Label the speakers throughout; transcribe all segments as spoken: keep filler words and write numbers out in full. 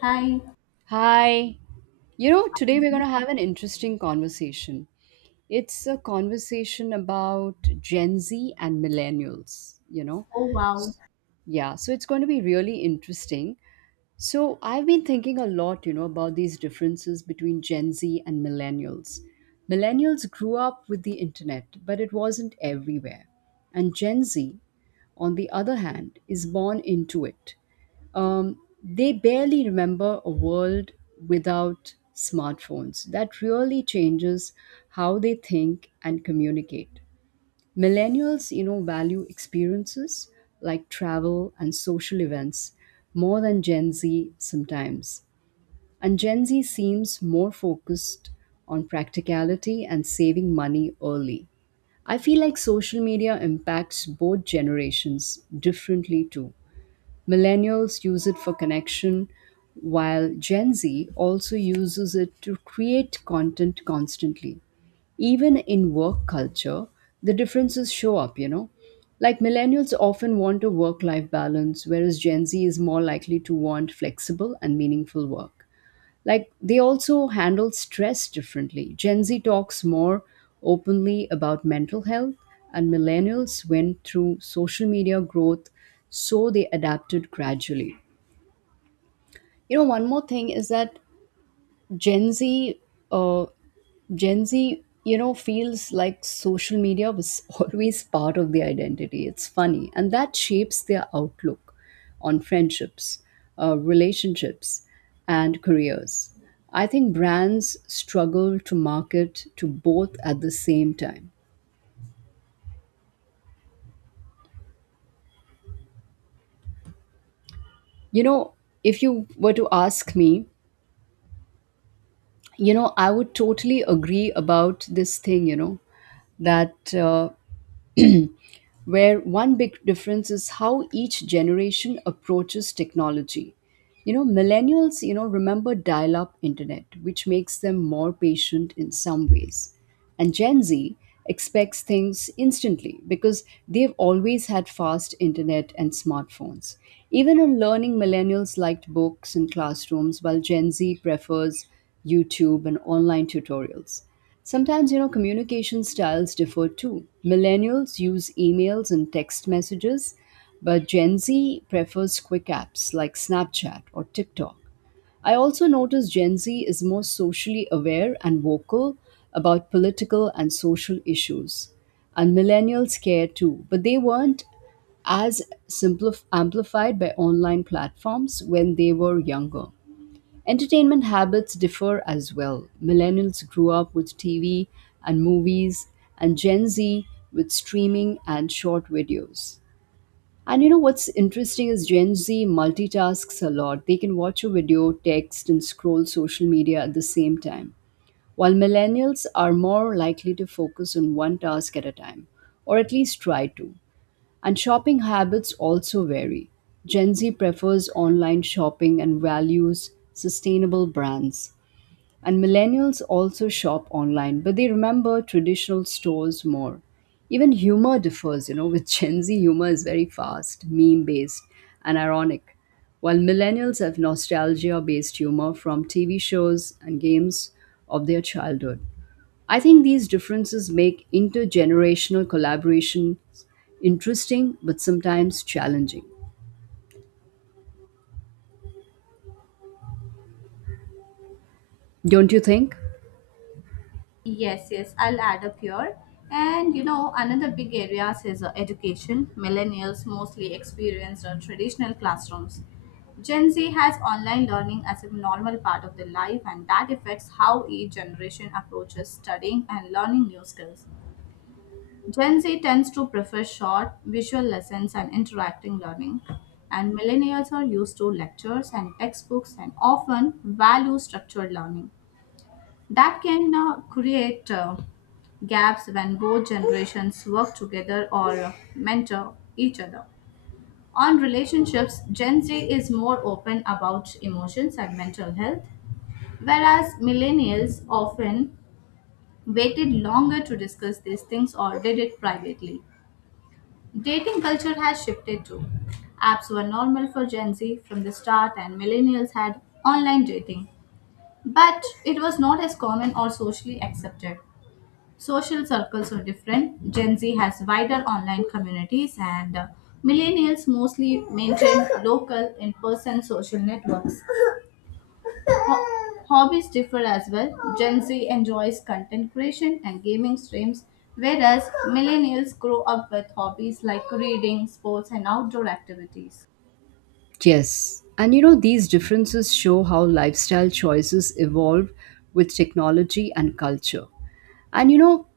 Speaker 1: Hi.
Speaker 2: Hi. You know, today we're going
Speaker 1: Mhm.
Speaker 2: to have an interesting conversation. It's a conversation about Gen Z and millennials, you know.
Speaker 1: Oh wow.
Speaker 2: Yeah, so it's going to be really interesting. So, I've been thinking a lot, you know, about these differences between Gen Z and millennials. Millennials grew up with the internet, but it wasn't everywhere. And Gen Z, on the other hand, is born into it. um, they barely remember a world without smartphones. That really changes how they think and communicate. Millennials, you know, value experiences like travel and social events more than Gen Z sometimes. And Gen Z seems more focused on practicality and saving money early. I feel like social media impacts both generations differently too. Millennials use it for connection, while Gen Z also uses it to create content constantly. Even in work culture, the differences show up, you know. Like millennials often want a work life balance, whereas Gen Z is more likely to want flexible and meaningful work. Like they also handle stress differently. Gen Z talks more openly about mental health, and millennials went through social media growth, so they adapted gradually. You know, one more thing is that Gen Z uh, Gen Z, you know, feels like social media was always part of their identity. It's funny. And that shapes their outlook on friendships, uh, relationships, and careers. I think brands struggle to market to both at the same time. You know, if you were to ask me, you know, I would totally agree about this thing, you know, that uh, where one big difference is how each generation approaches technology. You know, millennials, you know, remember dial up internet, which makes them more patient in some ways. And Gen Z expects things instantly because they've always had fast internet and smartphones. Even in learning, millennials liked books and classrooms, while Gen Z prefers YouTube and online tutorials. Sometimes, you know, communication styles differ too. Millennials use emails and text messages, but Gen Z prefers quick apps like Snapchat or TikTok. I also notice Gen Z is more socially aware and vocal about political and social issues. And millennials care too, but they weren't as simplif- amplified by online platforms when they were younger. Entertainment habits differ as well. Millennials grew up with T V and movies, and Gen Z with streaming and short videos. And you know what's interesting is Gen Z multitasks a lot. They can watch a video, text, and scroll social media at the same time, while millennials are more likely to focus on one task at a time, or at least try to. And shopping habits also vary. Gen Z prefers online shopping and values sustainable brands, and millennials also shop online, but they remember traditional stores more. Even humor differs, you know, with Gen Z, humor is very fast, meme based, and ironic, while millennials have nostalgia based humor from T V shows and games of their childhood. I think these differences make intergenerational collaboration interesting but sometimes challenging. Don't you think?
Speaker 1: Yes, yes. I'll add up here. And you know, another big areas is uh, education. Millennials mostly experience uh, traditional classrooms. Gen Z has online learning as a normal part of their life, and that affects how each generation approaches studying and learning new skills. Gen Z tends to prefer short, visual lessons and interacting learning, and millennials are used to lectures and textbooks and often value structured learning. That can uh, create uh, gaps when both generations work together or uh, mentor each other. On relationships, Gen Z is more open about emotions and mental health, whereas millennials often waited longer to discuss these things or did it privately. Dating culture has shifted too. Apps were normal for Gen Z from the start, and millennials had online dating, but it was not as common or socially accepted. Social circles are different. Gen Z has wider online communities, and uh, millennials mostly maintain local in person social networks. Ho- hobbies differ as well. Gen Z enjoys content creation and gaming streams, whereas millennials grow up with hobbies like reading, sports, and outdoor activities.
Speaker 2: Yes. And you know, these differences show how lifestyle choices evolve with technology and culture. And you know,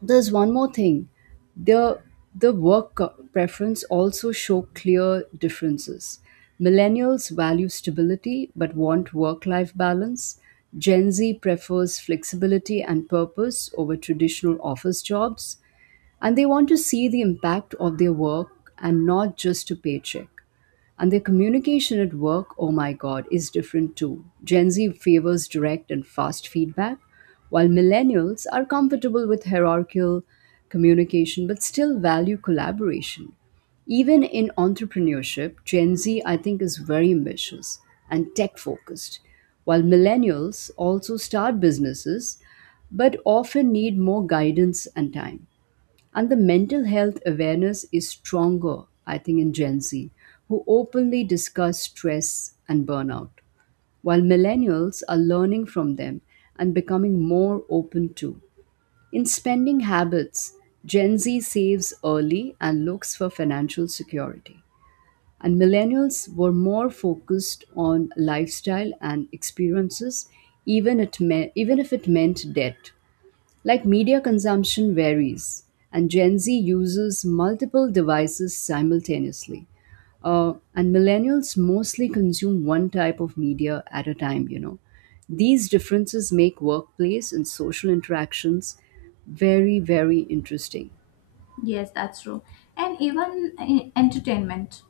Speaker 2: there's one more thing. The the work co- preference also show clear differences. Millennials value stability but want work-life balance. Gen Z prefers flexibility and purpose over traditional office jobs and they want to see the impact of their work and not just a paycheck. And their communication at work, oh my God, is different too. Gen Z favors direct and fast feedback, while millennials are comfortable with hierarchical communication but still value collaboration. Even in entrepreneurship, Gen Z, I think, is very ambitious and tech focused, while millennials also start businesses but often need more guidance and time. And the mental health awareness is stronger, I think, in Gen Z, who openly discuss stress and burnout, while millennials are learning from them and becoming more open too. In spending habits, Gen Z saves early and looks for financial security. And millennials were more focused on lifestyle and experiences, even, it me- even if it meant debt. Like media consumption varies, and Gen Z uses multiple devices simultaneously. Uh, and millennials mostly consume one type of media at a time, you know. These differences make workplace and social interactions very, very interesting.
Speaker 1: Yes, that's true. And even in entertainment.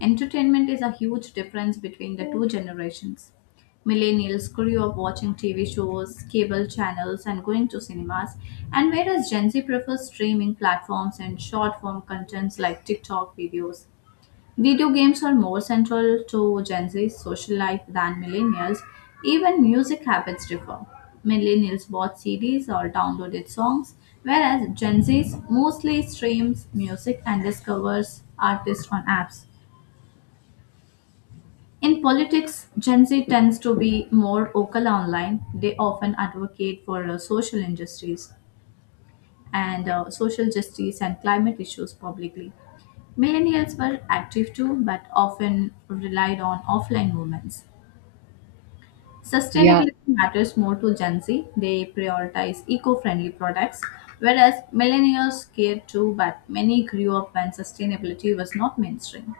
Speaker 1: Entertainment is a huge difference between the two generations. Millennials grew up watching T V shows, cable channels, and going to cinemas, and whereas Gen Z prefers streaming platforms and short form contents like TikTok videos. Video games are more central to Gen Z's social life than millennials. Even music habits differ. Millennials bought C Ds or downloaded songs, whereas Gen Z's mostly streams music and discovers artists on apps. In politics, Gen Z tends to be more vocal online. They often advocate for uh, social injustice, and uh, social justice and climate issues publicly. Millennials were active too, but often relied on offline movements.
Speaker 2: Yeah.
Speaker 1: Sustainability matters more to Gen Z. They prioritize eco friendly products, whereas millennials cared too, but many grew up when sustainability was not mainstream.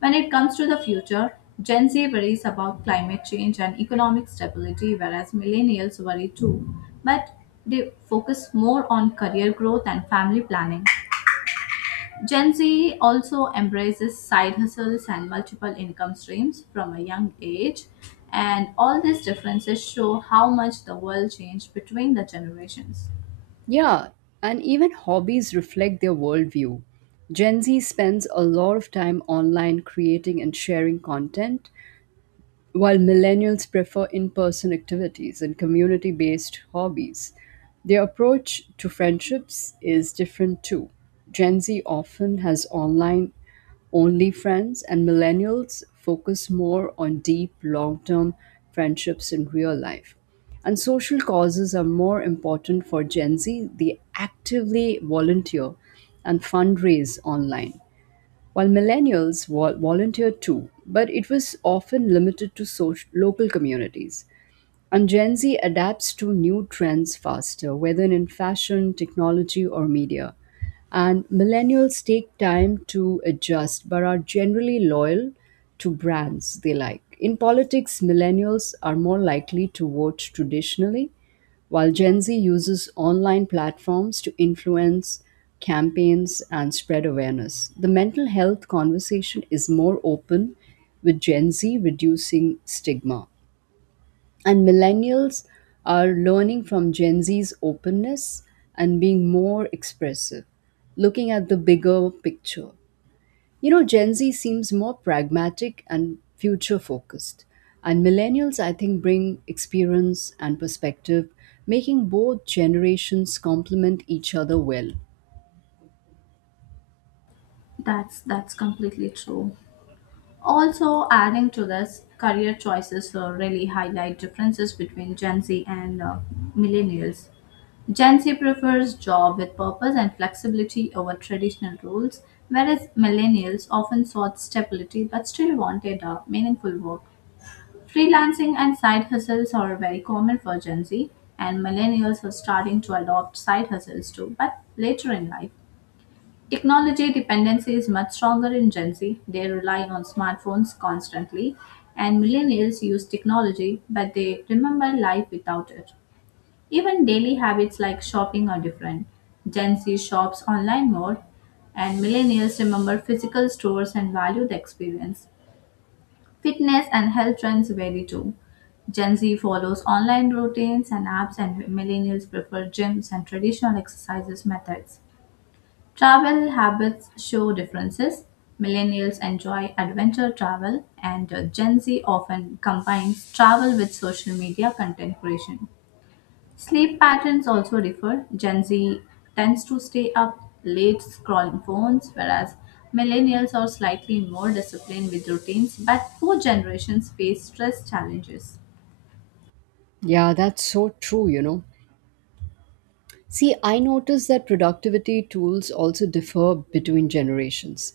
Speaker 1: When it comes to the future, Gen Z worries about climate change and economic stability, whereas millennials worry too, but they focus more on career growth and family planning. Gen Z also embraces side hustles and multiple income streams from a young age, and all these differences show how much the world changed between the generations.
Speaker 2: Yeah. And even hobbies reflect their worldview. Gen Z spends a lot of time online creating and sharing content, while millennials prefer in person activities and community based hobbies, their approach to friendships is different too. Gen Z often has online only friends, and millennials focus more on deep, long term friendships in real life. And social causes are more important for Gen Z. They actively volunteer and fundraise online while millennials vol- volunteered too, but it was often limited to soc- local communities. And Gen Z adapts to new trends faster, whether in fashion, technology, or media. And millennials take time to adjust but are generally loyal to brands they like. In politics, millennials are more likely to vote traditionally, while Gen Z uses online platforms to influence campaigns and spread awareness. The mental health conversation is more open with Gen Z reducing stigma and millennials are learning from Gen Z's openness and being more expressive, looking at the bigger picture. You know, Gen Z seems more pragmatic and future focused, and millennials, I think, bring experience and perspective, making both generations complement each other well.
Speaker 1: That's that's completely true. Also, adding to this, career choices uh, really highlight differences between Gen Z and uh, millennials. Gen Z prefers job with purpose and flexibility over traditional roles, whereas millennials often sought stability but still wanted a meaningful work. Freelancing and side hustles are very common for Gen Z, and millennials are starting to adopt side hustles too, but later in life. Technology dependency is much stronger in Gen Z. They rely on smartphones constantly, and millennials use technology, but they remember life without it. Even daily habits like shopping are different. Gen Z shops online more, and millennials remember physical stores and value the experience. Fitness and health trends vary too. Gen Z follows online routines and apps, and millennials prefer gyms and traditional exercises methods. Travel habits show differences. Millennials enjoy adventure travel, and uh, Gen Z often combines travel with social media content creation. Sleep patterns also differ. Gen Z tends to stay up late scrolling phones, whereas millennials are slightly more disciplined with routines, but both generations face stress challenges.
Speaker 2: Yeah, that's so true, you know. See, I noticed that productivity tools also differ between generations.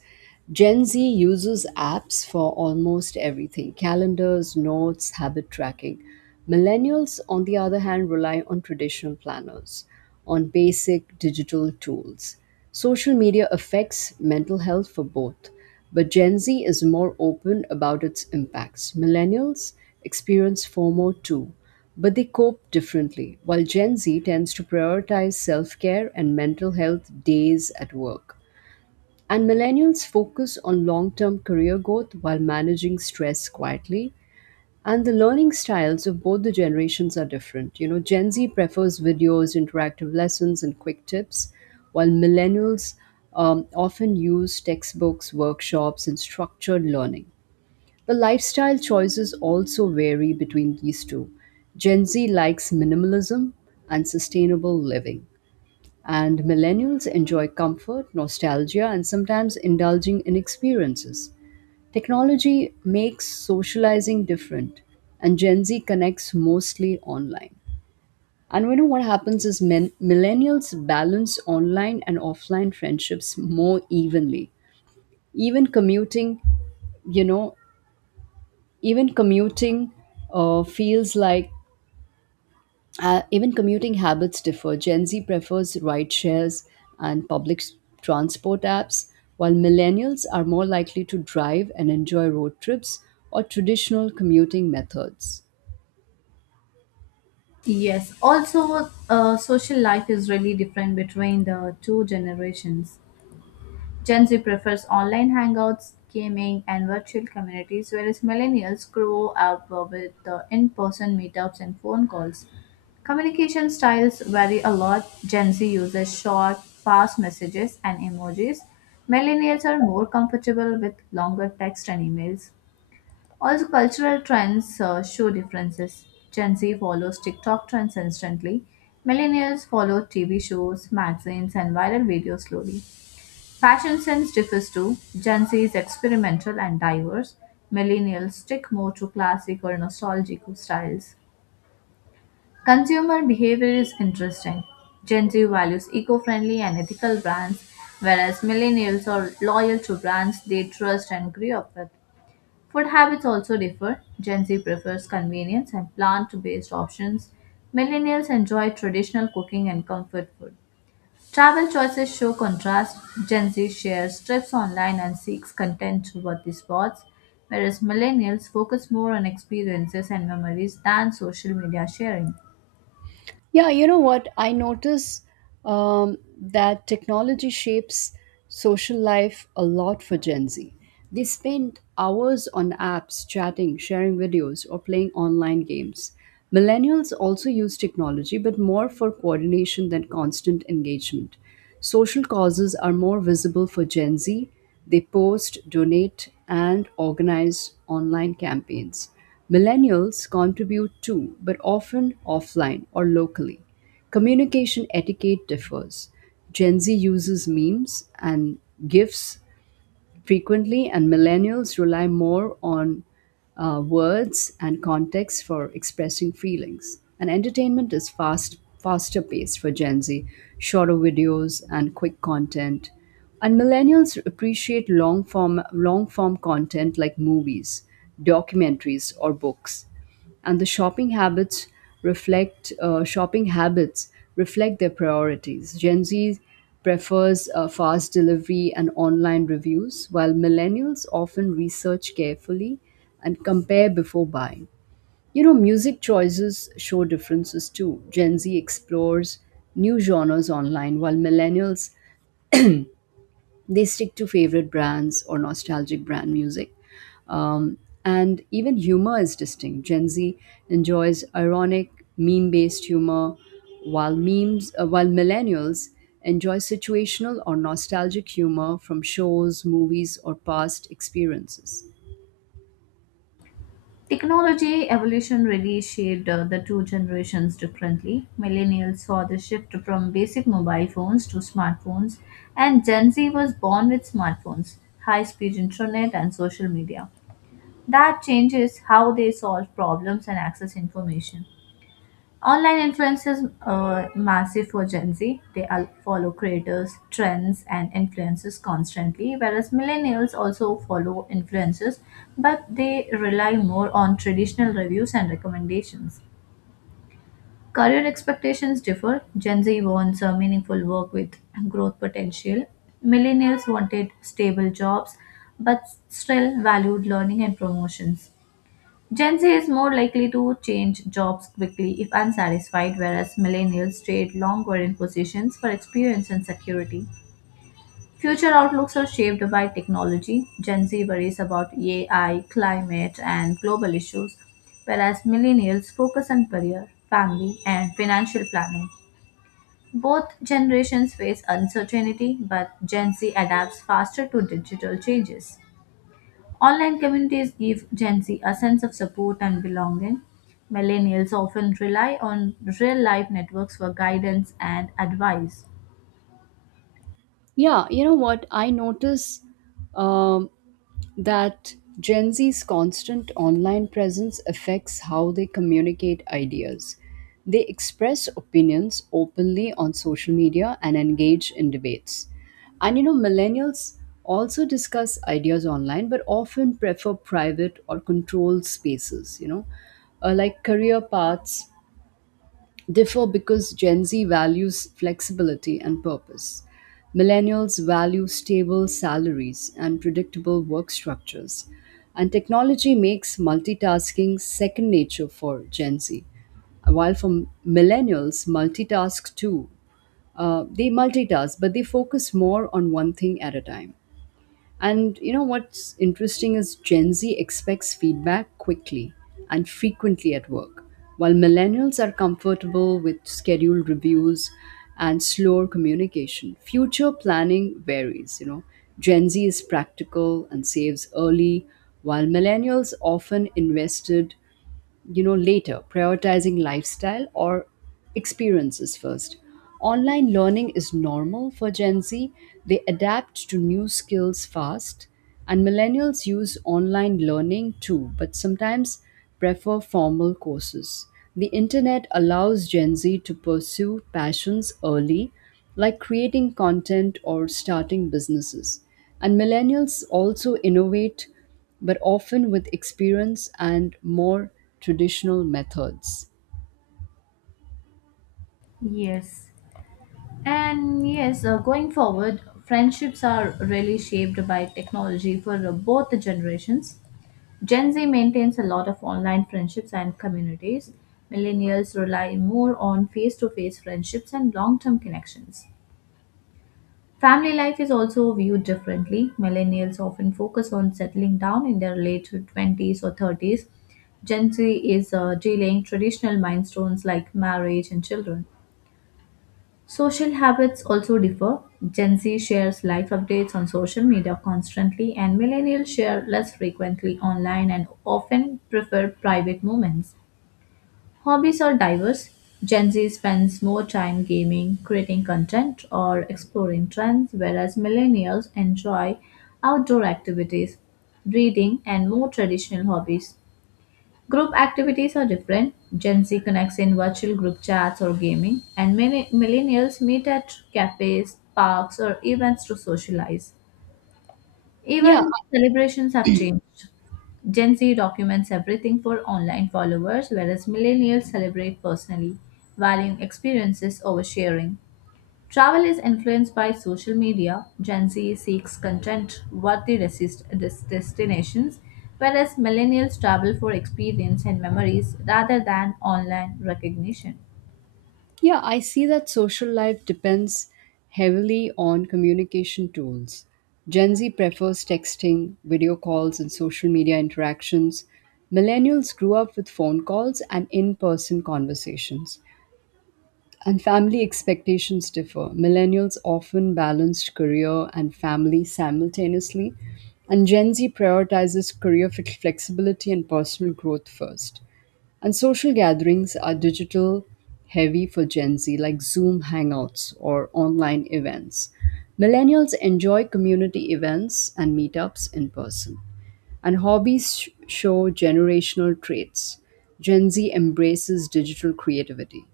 Speaker 2: Gen Z uses apps for almost everything: calendars, notes, habit tracking. Millennials, on the other hand, rely on traditional planners, on basic digital tools. Social media affects mental health for both, but Gen Z is more open about its impacts. Millennials experience FOMO too but they cope differently, while Gen Z tends to prioritize self care and mental health days at work. And millennials focus on long term career growth while managing stress quietly. And the learning styles of both the generations are different. You know, Gen Z prefers videos, interactive lessons, and quick tips, while millennials um, often use textbooks, workshops, and structured learning. The lifestyle choices also vary between these two. Gen Z likes minimalism and sustainable living, and millennials enjoy comfort, nostalgia, and sometimes indulging in experiences. Technology makes socializing different, and Gen Z connects mostly online. And we know what happens is men, millennials balance online and offline friendships more evenly. Even commuting, you know, even commuting uh, feels like uh, Even commuting habits differ. Gen Z prefers ride shares and public s- transport apps, while millennials are more likely to drive and enjoy road trips or traditional commuting methods.
Speaker 1: Yes, also, uh, social life is really different between the two generations. Gen Z prefers online hangouts, gaming, and virtual communities, whereas millennials grow up with the in-person meetups and phone calls. Communication styles vary a lot. Gen Z uses short, fast messages and emojis. Millennials are more comfortable with longer text and emails. Also, cultural trends uh, show differences. Gen Z follows TikTok trends instantly. Millennials follow T V shows, magazines, and viral videos slowly. Fashion sense differs too. Gen Z is experimental and diverse. Millennials stick more to classic or nostalgic styles. Consumer behavior is interesting. Gen Z values eco friendly and ethical brands, whereas millennials are loyal to brands they trust and grew up with. Food habits also differ. Gen Z prefers convenience and plant based options. Millennials enjoy traditional cooking and comfort food. Travel choices show contrast. Gen Z shares trips online and seeks content about the spots, whereas millennials focus more on experiences and memories than social media sharing.
Speaker 2: Yeah, you know what? I notice um, that technology shapes social life a lot for Gen Z. They spend hours on apps, chatting, sharing videos, or playing online games. Millennials also use technology, but more for coordination than constant engagement. Social causes are more visible for Gen Z. They post, donate, and organize online campaigns. Millennials contribute too, but often offline or locally. Communication etiquette differs. Gen Z uses memes and GIFs frequently, and millennials rely more on uh, words and context for expressing feelings. And entertainment is fast, faster paced for Gen Z, shorter videos and quick content. And millennials appreciate long form, long form content like movies, documentaries, or books and the shopping habits reflect uh, shopping habits reflect their priorities. Gen Z prefers uh, fast delivery and online reviews, while millennials often research carefully and compare before buying. You know, music choices show differences too. Gen Z explores new genres online, while millennials they stick to favorite brands or nostalgic brand music. Um, and even humor is distinct. Gen Z enjoys ironic, meme based humor, while, memes, uh, while millennials enjoy situational or nostalgic humor from shows, movies, or past experiences.
Speaker 1: Technology evolution really shaped uh, the two generations differently. Millennials saw the shift from basic mobile phones to smartphones, and Gen Z was born with smartphones, high speed internet, and social media. That changes how they solve problems and access information. Online influence is uh, massive for Gen Z. They al- follow creators, trends, and influences constantly, whereas millennials also follow influences, but they rely more on traditional reviews and recommendations. Career expectations differ. Gen Z wants a meaningful work with growth potential. Millennials wanted stable jobs, but still valued learning and promotions. Gen Z is more likely to change jobs quickly if unsatisfied, whereas millennials stayed longer in positions for experience and security. Future outlooks are shaped by technology. Gen Z worries about A I, climate, and global issues, whereas millennials focus on career, family, and financial planning. Both generations face uncertainty, but Gen Z adapts faster to digital changes. Online communities give Gen Z a sense of support and belonging. Millennials often rely on real life networks for guidance and advice.
Speaker 2: Yeah, you know what? I notice um, that Gen Z's constant online presence affects how they communicate ideas. They express opinions openly on social media and engage in debates. And you know, millennials also discuss ideas online but often prefer private or controlled spaces, you know, uh, like career paths, differ because Gen Z values flexibility and purpose. Millennials value stable salaries and predictable work structures. And technology makes multitasking second nature for Gen Z. While for millennials, multitask too. Uh, they multitask, but they focus more on one thing at a time. And you know what's interesting is Gen Z expects feedback quickly and frequently at work, while millennials are comfortable with scheduled reviews and slower communication. Future planning varies, you know. Gen Z is practical and saves early, while millennials often invested you know later, prioritizing lifestyle or experiences first. Online learning is normal for Gen Z. They adapt to new skills fast, and millennials use online learning too but sometimes prefer formal courses. The internet allows Gen Z to pursue passions early, like creating content or starting businesses, and millennials also innovate but often with experience and more traditional methods.
Speaker 1: Yes. And yes, uh, going forward, friendships are really shaped by technology for uh, both the generations. Gen Z maintains a lot of online friendships and communities. Millennials rely more on face to face friendships and long term connections. Family life is also viewed differently. Millennials often focus on settling down in their late twenties or thirties. Gen Z is uh, delaying traditional milestones like marriage and children. Social habits also differ. Gen Z shares life updates on social media constantly, and millennials share less frequently online and often prefer private moments. Hobbies are diverse. Gen Z spends more time gaming, creating content, or exploring trends, whereas millennials enjoy outdoor activities, reading, and more traditional hobbies. Group activities are different. Gen Z connects in virtual group chats or gaming, and many millennials meet at cafes, parks, or events to socialize.
Speaker 2: Yeah,
Speaker 1: Even celebrations have changed. Gen Z documents everything for online followers, whereas millennials celebrate personally, valuing experiences over sharing. Travel is influenced by social media. Gen Z seeks content worthy resist- des- destinations, whereas millennials travel for experience and memories rather than online recognition.
Speaker 2: yeah, I see that social life depends heavily on communication tools. Gen Z prefers texting, video calls, and social media interactions. Millennials grew up with phone calls and in person conversations. And family expectations differ. Millennials often balance career and family simultaneously, and Gen Z prioritizes career fit- flexibility and personal growth first. And social gatherings are digital heavy for Gen Z, like Zoom hangouts or online events. Millennials enjoy community events and meetups in person. And hobbies sh- show generational traits. Gen Z embraces digital creativity.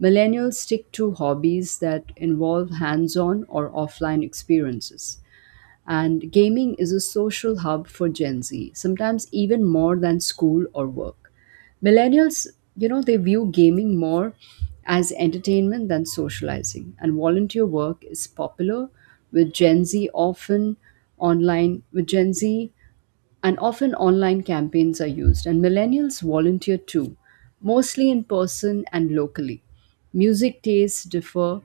Speaker 2: Millennials stick to hobbies that involve hands on or offline experiences. And gaming is a social hub for Gen Z, sometimes even more than school or work. Millennials, you know, they view gaming more as entertainment than socializing, and volunteer work is popular with Gen Z, often online with Gen Z, and often online campaigns are used, and millennials volunteer too, mostly in person and locally. Music tastes differ.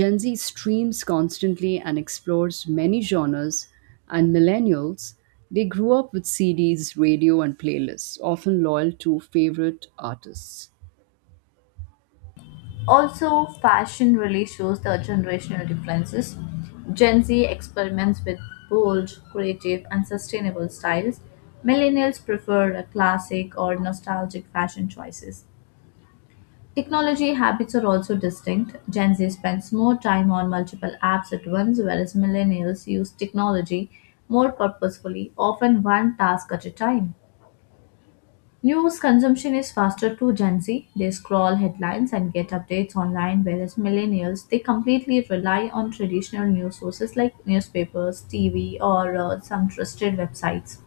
Speaker 2: Gen Z streams constantly and explores many genres, and millennials, they grew up with CDs, radio, and playlists, often loyal to favorite artists.
Speaker 1: Also, fashion really shows the generational differences. Gen Z experiments with bold, creative, and sustainable styles. Millennials prefer a classic or nostalgic fashion choices. Technology habits are also distinct. Gen Z spends more time on multiple apps at once, whereas millennials use technology more purposefully, often one task at a time. News consumption is faster to Gen Z. They scroll headlines and get updates online, whereas millennials they completely rely on traditional news sources like newspapers, T V, or uh, some trusted websites.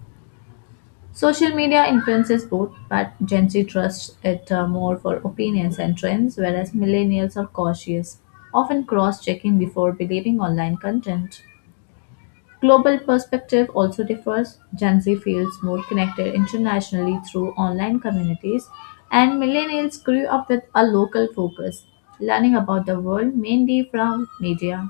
Speaker 1: Social media influences both, but Gen Z trusts it uh, more for opinions and trends, whereas millennials are cautious, often cross checking before believing online content. Global perspective also differs. Gen Z feels more connected internationally through online communities, and millennials grew up with a local focus, learning about the world mainly from media.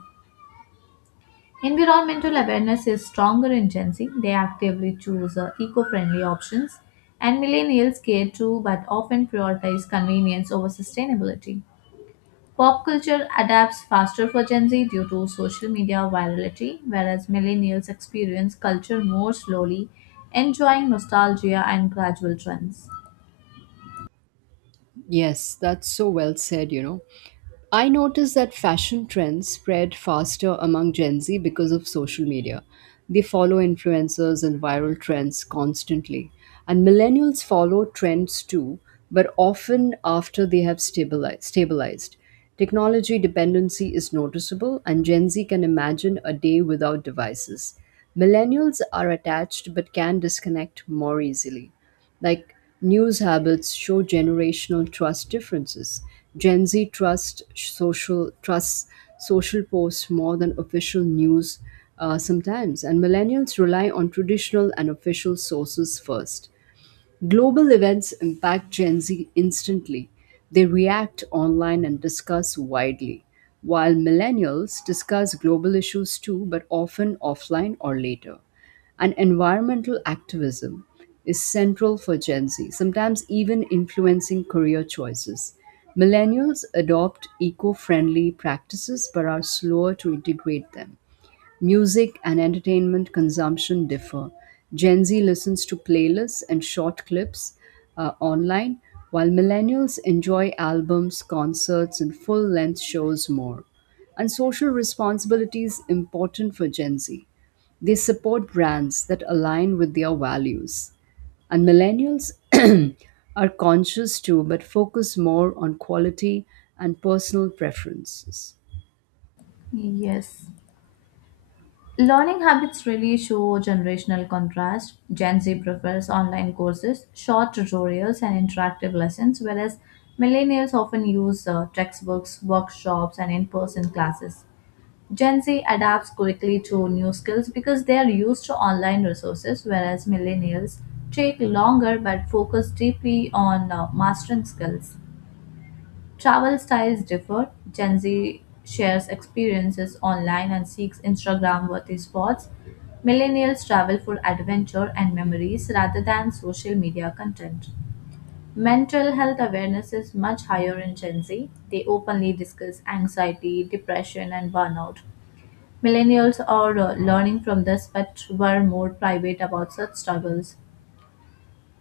Speaker 1: Environmental awareness is stronger in Gen Z. They actively choose uh, eco-friendly options, and millennials care too but often prioritize convenience over sustainability. Pop culture adapts faster for Gen Z due to social media virality, whereas millennials experience culture more slowly, enjoying nostalgia and gradual trends.
Speaker 2: Yes, that's so well said. you know I noticed that fashion trends spread faster among Gen Z because of social media. They follow influencers and viral trends constantly. And millennials follow trends too, but often after they have stabilized. stabilized. Technology dependency is noticeable, and Gen Z can imagine a day without devices. Millennials are attached but can disconnect more easily. Like, news habits show generational trust differences. Gen Z trust social trusts social posts more than official news, uh, sometimes, and millennials rely on traditional and official sources first. Global events impact Gen Z instantly. They react online and discuss widely, while millennials discuss global issues too, but often offline or later. And environmental activism is central for Gen Z, sometimes even influencing career choices. Millennials adopt eco friendly practices but are slower to integrate them. Music and entertainment consumption differ. Gen Z listens to playlists and short clips uh, online, while millennials enjoy albums, concerts, and full length shows more. And social responsibility is important for Gen Z. They support brands that align with their values. And millennials are conscious too, but focus more on quality and personal preferences.
Speaker 1: Yes. Learning habits really show generational contrast. Gen Z prefers online courses, short tutorials, and interactive lessons, whereas millennials often use uh, textbooks, workshops, and in person classes. Gen Z adapts quickly to new skills because they are used to online resources, whereas millennials take longer but focus deeply on uh, mastering skills. Travel styles differ. Gen Z shares experiences online and seeks Instagram worthy spots. Millennials travel for adventure and memories rather than social media content. Mental health awareness is much higher in Gen Z. They openly discuss anxiety, depression, and burnout. Millennials are uh, learning from this but were more private about such struggles.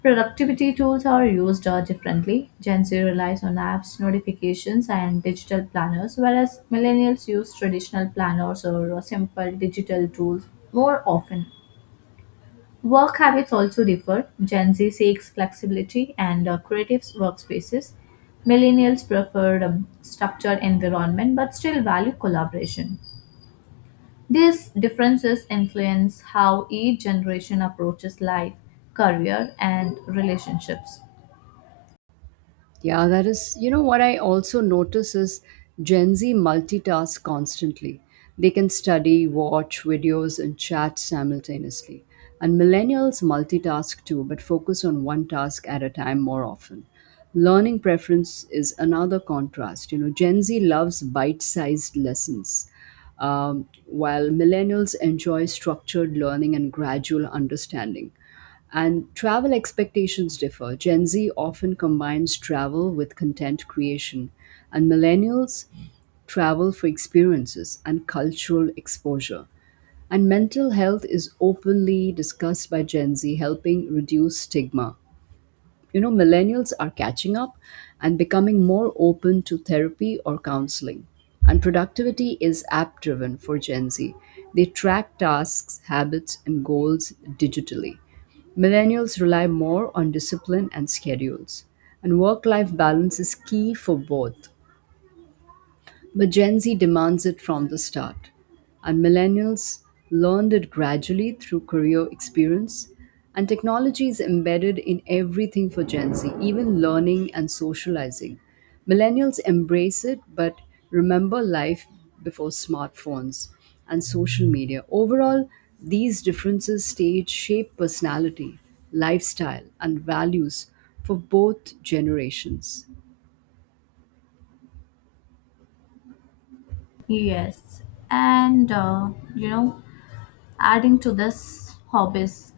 Speaker 1: Productivity tools are used uh, differently. Gen Z relies on apps, notifications, and digital planners, whereas millennials use traditional planners or uh, simple digital tools more often. Work habits also differ. Gen Z seeks flexibility and uh, creative workspaces. Millennials prefer um, structured environment but still value collaboration. These differences influence how each generation approaches life, career, and relationships.
Speaker 2: Yeah, that is, you know, what I also notice is Gen Z multitask constantly. They can study, watch videos, and chat simultaneously. And millennials multitask too, but focus on one task at a time more often. Learning preference is another contrast. You know, Gen Z loves bite sized lessons, um, while millennials enjoy structured learning and gradual understanding. And travel expectations differ. Gen Z often combines travel with content creation, and millennials travel for experiences and cultural exposure. And mental health is openly discussed by Gen Z, helping reduce stigma. You know millennials are catching up and becoming more open to therapy or counseling. And productivity is app driven for Gen Z. They track tasks, habits, and goals digitally. Millennials rely more on discipline and schedules. And work life balance is key for both, but Gen Z demands it from the start. And millennials learned it gradually through career experience. And technology is embedded in everything for Gen Z, even learning and socializing. Millennials embrace it, but remember life before smartphones and social media. Overall, these differences stage shape personality, lifestyle, and values for both generations.
Speaker 1: Yes, and uh, you know, adding to this, hobbies.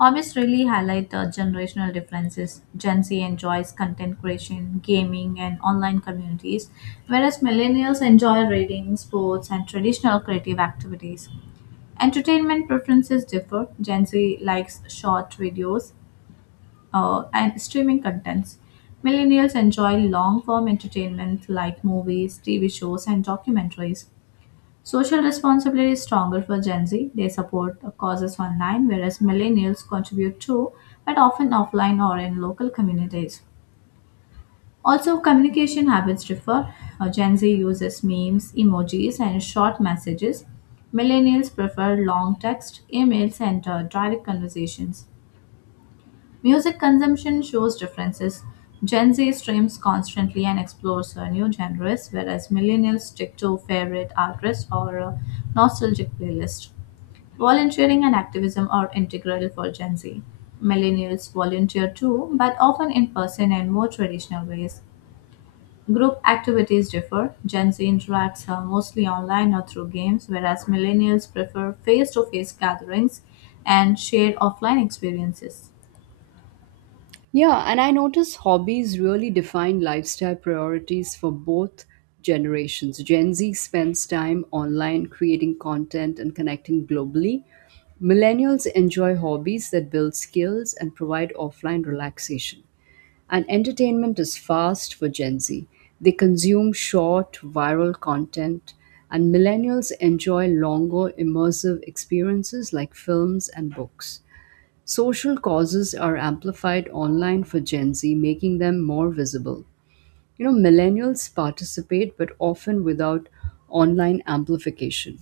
Speaker 1: Hobbies really highlight the generational differences. Gen Z enjoys content creation, gaming, and online communities, whereas millennials enjoy reading, sports, and traditional creative activities. Entertainment preferences differ. Gen Z likes short videos, uh, and streaming contents. Millennials enjoy long form entertainment like movies, T V shows, and documentaries. Social responsibility is stronger for Gen Z. They support causes online, whereas millennials contribute to, but often offline or in local communities. Also, communication habits differ. Uh, Gen Z uses memes, emojis, and short messages. Millennials prefer long text, emails, and uh, direct conversations. Music consumption shows differences. Gen Z streams constantly and explores uh, new genres, whereas millennials stick to favorite artists or uh, nostalgic playlists. Volunteering and activism are integral for Gen Z. Millennials volunteer too, but often in person and more traditional ways. Group activities differ. Gen Z interacts uh, mostly online or through games, whereas millennials prefer face to face gatherings and shared offline experiences.
Speaker 2: Yeah, and I notice hobbies really define lifestyle priorities for both generations. Gen Z spends time online creating content and connecting globally. Millennials enjoy hobbies that build skills and provide offline relaxation. And entertainment is fast for Gen Z. They consume short, viral content, and millennials enjoy longer, immersive experiences like films and books. Social causes are amplified online for Gen Z, making them more visible. You know, millennials participate, but often without online amplification.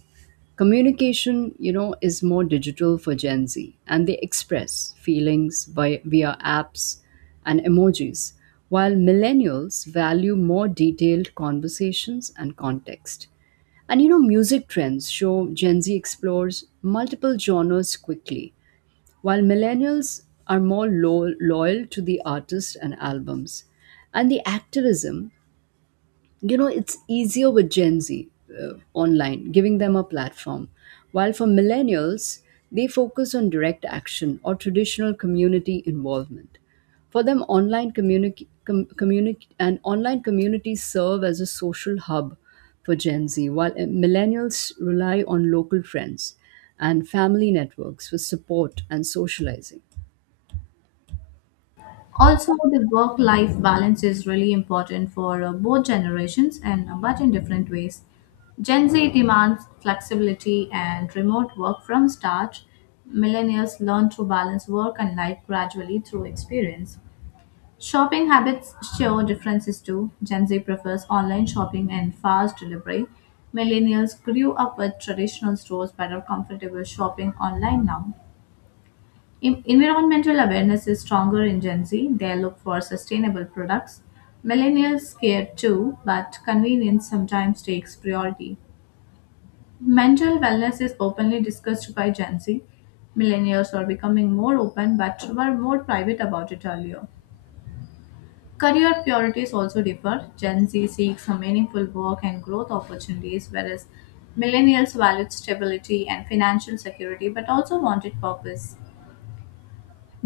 Speaker 2: Communication, you know, is more digital for Gen Z, and they express feelings by, via apps and emojis, while millennials value more detailed conversations and context. And you know, music trends show Gen Z explores multiple genres quickly, while millennials are more lo- loyal to the artists and albums. And the activism, you know it's easier with Gen Z, uh, online, giving them a platform, while for millennials, they focus on direct action or traditional community involvement. For them, online community com- communi- and online communities serve as a social hub for Gen Z, while uh, millennials rely on local friends and family networks for support and socializing.
Speaker 1: Also, the work life balance is really important for uh, both generations and uh, but in different ways. Gen Z demands flexibility and remote work from start. Millennials learn to balance work and life gradually through experience. Shopping habits show differences too. Gen Z prefers online shopping and fast delivery. Millennials grew up with traditional stores but are comfortable shopping online now. En- Environmental awareness is stronger in Gen Z. They look for sustainable products. Millennials care too, but convenience sometimes takes priority. Mental wellness is openly discussed by Gen Z. Millennials are becoming more open but were more private about it earlier. Career priorities also differ. Gen Z seeks a meaningful work and growth opportunities, whereas millennials valued stability and financial security but also wanted purpose.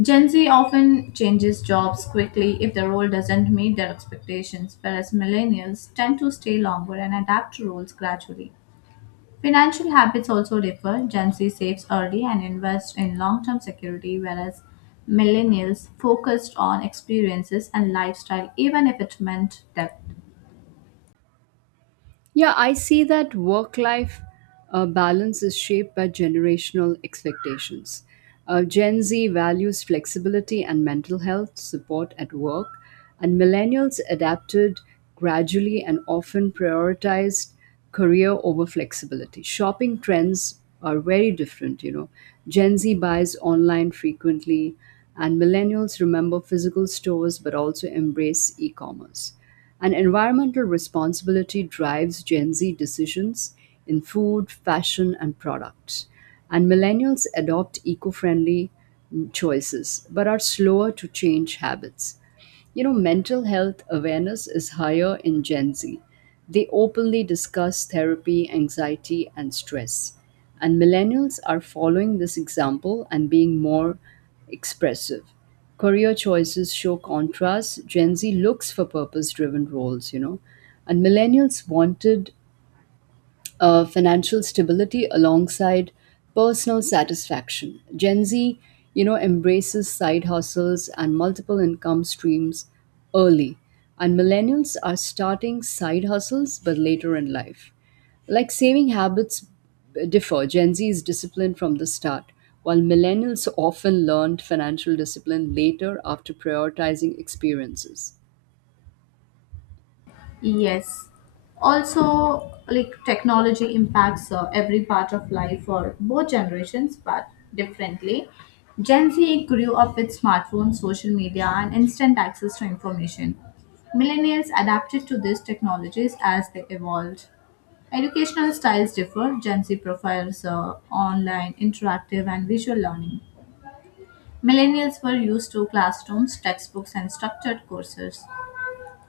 Speaker 1: Gen Z often changes jobs quickly if the role doesn't meet their expectations, whereas millennials tend to stay longer and adapt to roles gradually. Financial habits also differ. Gen Z saves early and invests in long term security, whereas millennials focused on experiences and lifestyle, even if it meant debt.
Speaker 2: Yeah, I see that work life uh, balance is shaped by generational expectations. Uh, Gen Z values flexibility and mental health support at work, and millennials adapted gradually and often prioritized career over flexibility. Shopping trends are very different, you know. Gen Z buys online frequently, and millennials remember physical stores but also embrace e commerce. And environmental responsibility drives Gen Z decisions in food, fashion, and products. And millennials adopt eco friendly choices but are slower to change habits. You know, mental health awareness is higher in Gen Z. They openly discuss therapy, anxiety, and stress. And millennials are following this example and being more expressive. Career choices show contrast. Gen Z looks for purpose driven roles, you know. And millennials wanted uh, financial stability alongside personal satisfaction. Gen Z, you know, embraces side hustles and multiple income streams early, and millennials are starting side hustles but later in life. Like, saving habits differ. Gen Z is disciplined from the start, while millennials often learned financial discipline later after prioritizing experiences.
Speaker 1: Yes. Also, like technology impacts uh, every part of life for both generations, but differently. Gen Z grew up with smartphones, social media, and instant access to information. Millennials adapted to these technologies as they evolved. Educational styles differ. Gen Z prefers uh, online, interactive, and visual learning. Millennials were used to classrooms, textbooks, and structured courses.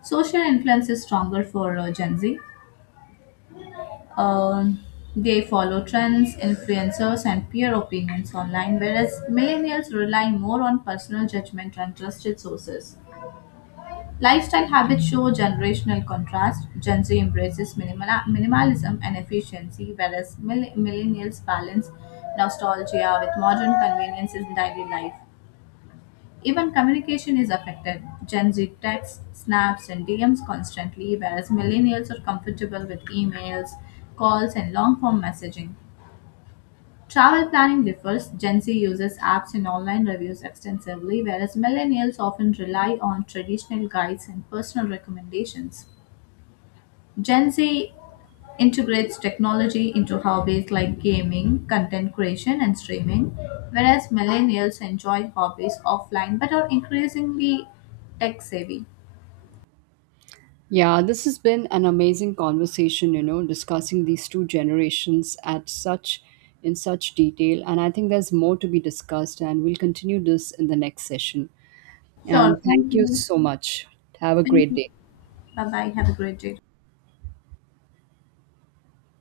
Speaker 1: Social influence is stronger for uh, Gen Z. Um, they follow trends, influencers, and peer opinions online, whereas millennials rely more on personal judgment and trusted sources. Lifestyle habits show generational contrast. Gen Z embraces minimala- minimalism and efficiency, whereas mill- millennials balance nostalgia with modern conveniences in daily life. Even communication is affected. Gen Z texts, snaps, and D Ms constantly, whereas millennials are comfortable with emails, calls, and long form messaging. Travel planning differs. Gen Z uses apps and online reviews extensively, whereas millennials often rely on traditional guides and personal recommendations. Gen Z integrates technology into hobbies like gaming, content creation, and streaming, whereas millennials enjoy hobbies offline but are increasingly tech savvy.
Speaker 2: Yeah, this has been an amazing conversation, you know, discussing these two generations at such in such detail, and I think there's more to be discussed and we'll continue this in the next session.
Speaker 1: Sure,
Speaker 2: And
Speaker 1: thank
Speaker 2: thank you
Speaker 1: you.
Speaker 2: so much. Have a
Speaker 1: Thank
Speaker 2: great
Speaker 1: you.
Speaker 2: day.
Speaker 1: Bye bye. Have a great day.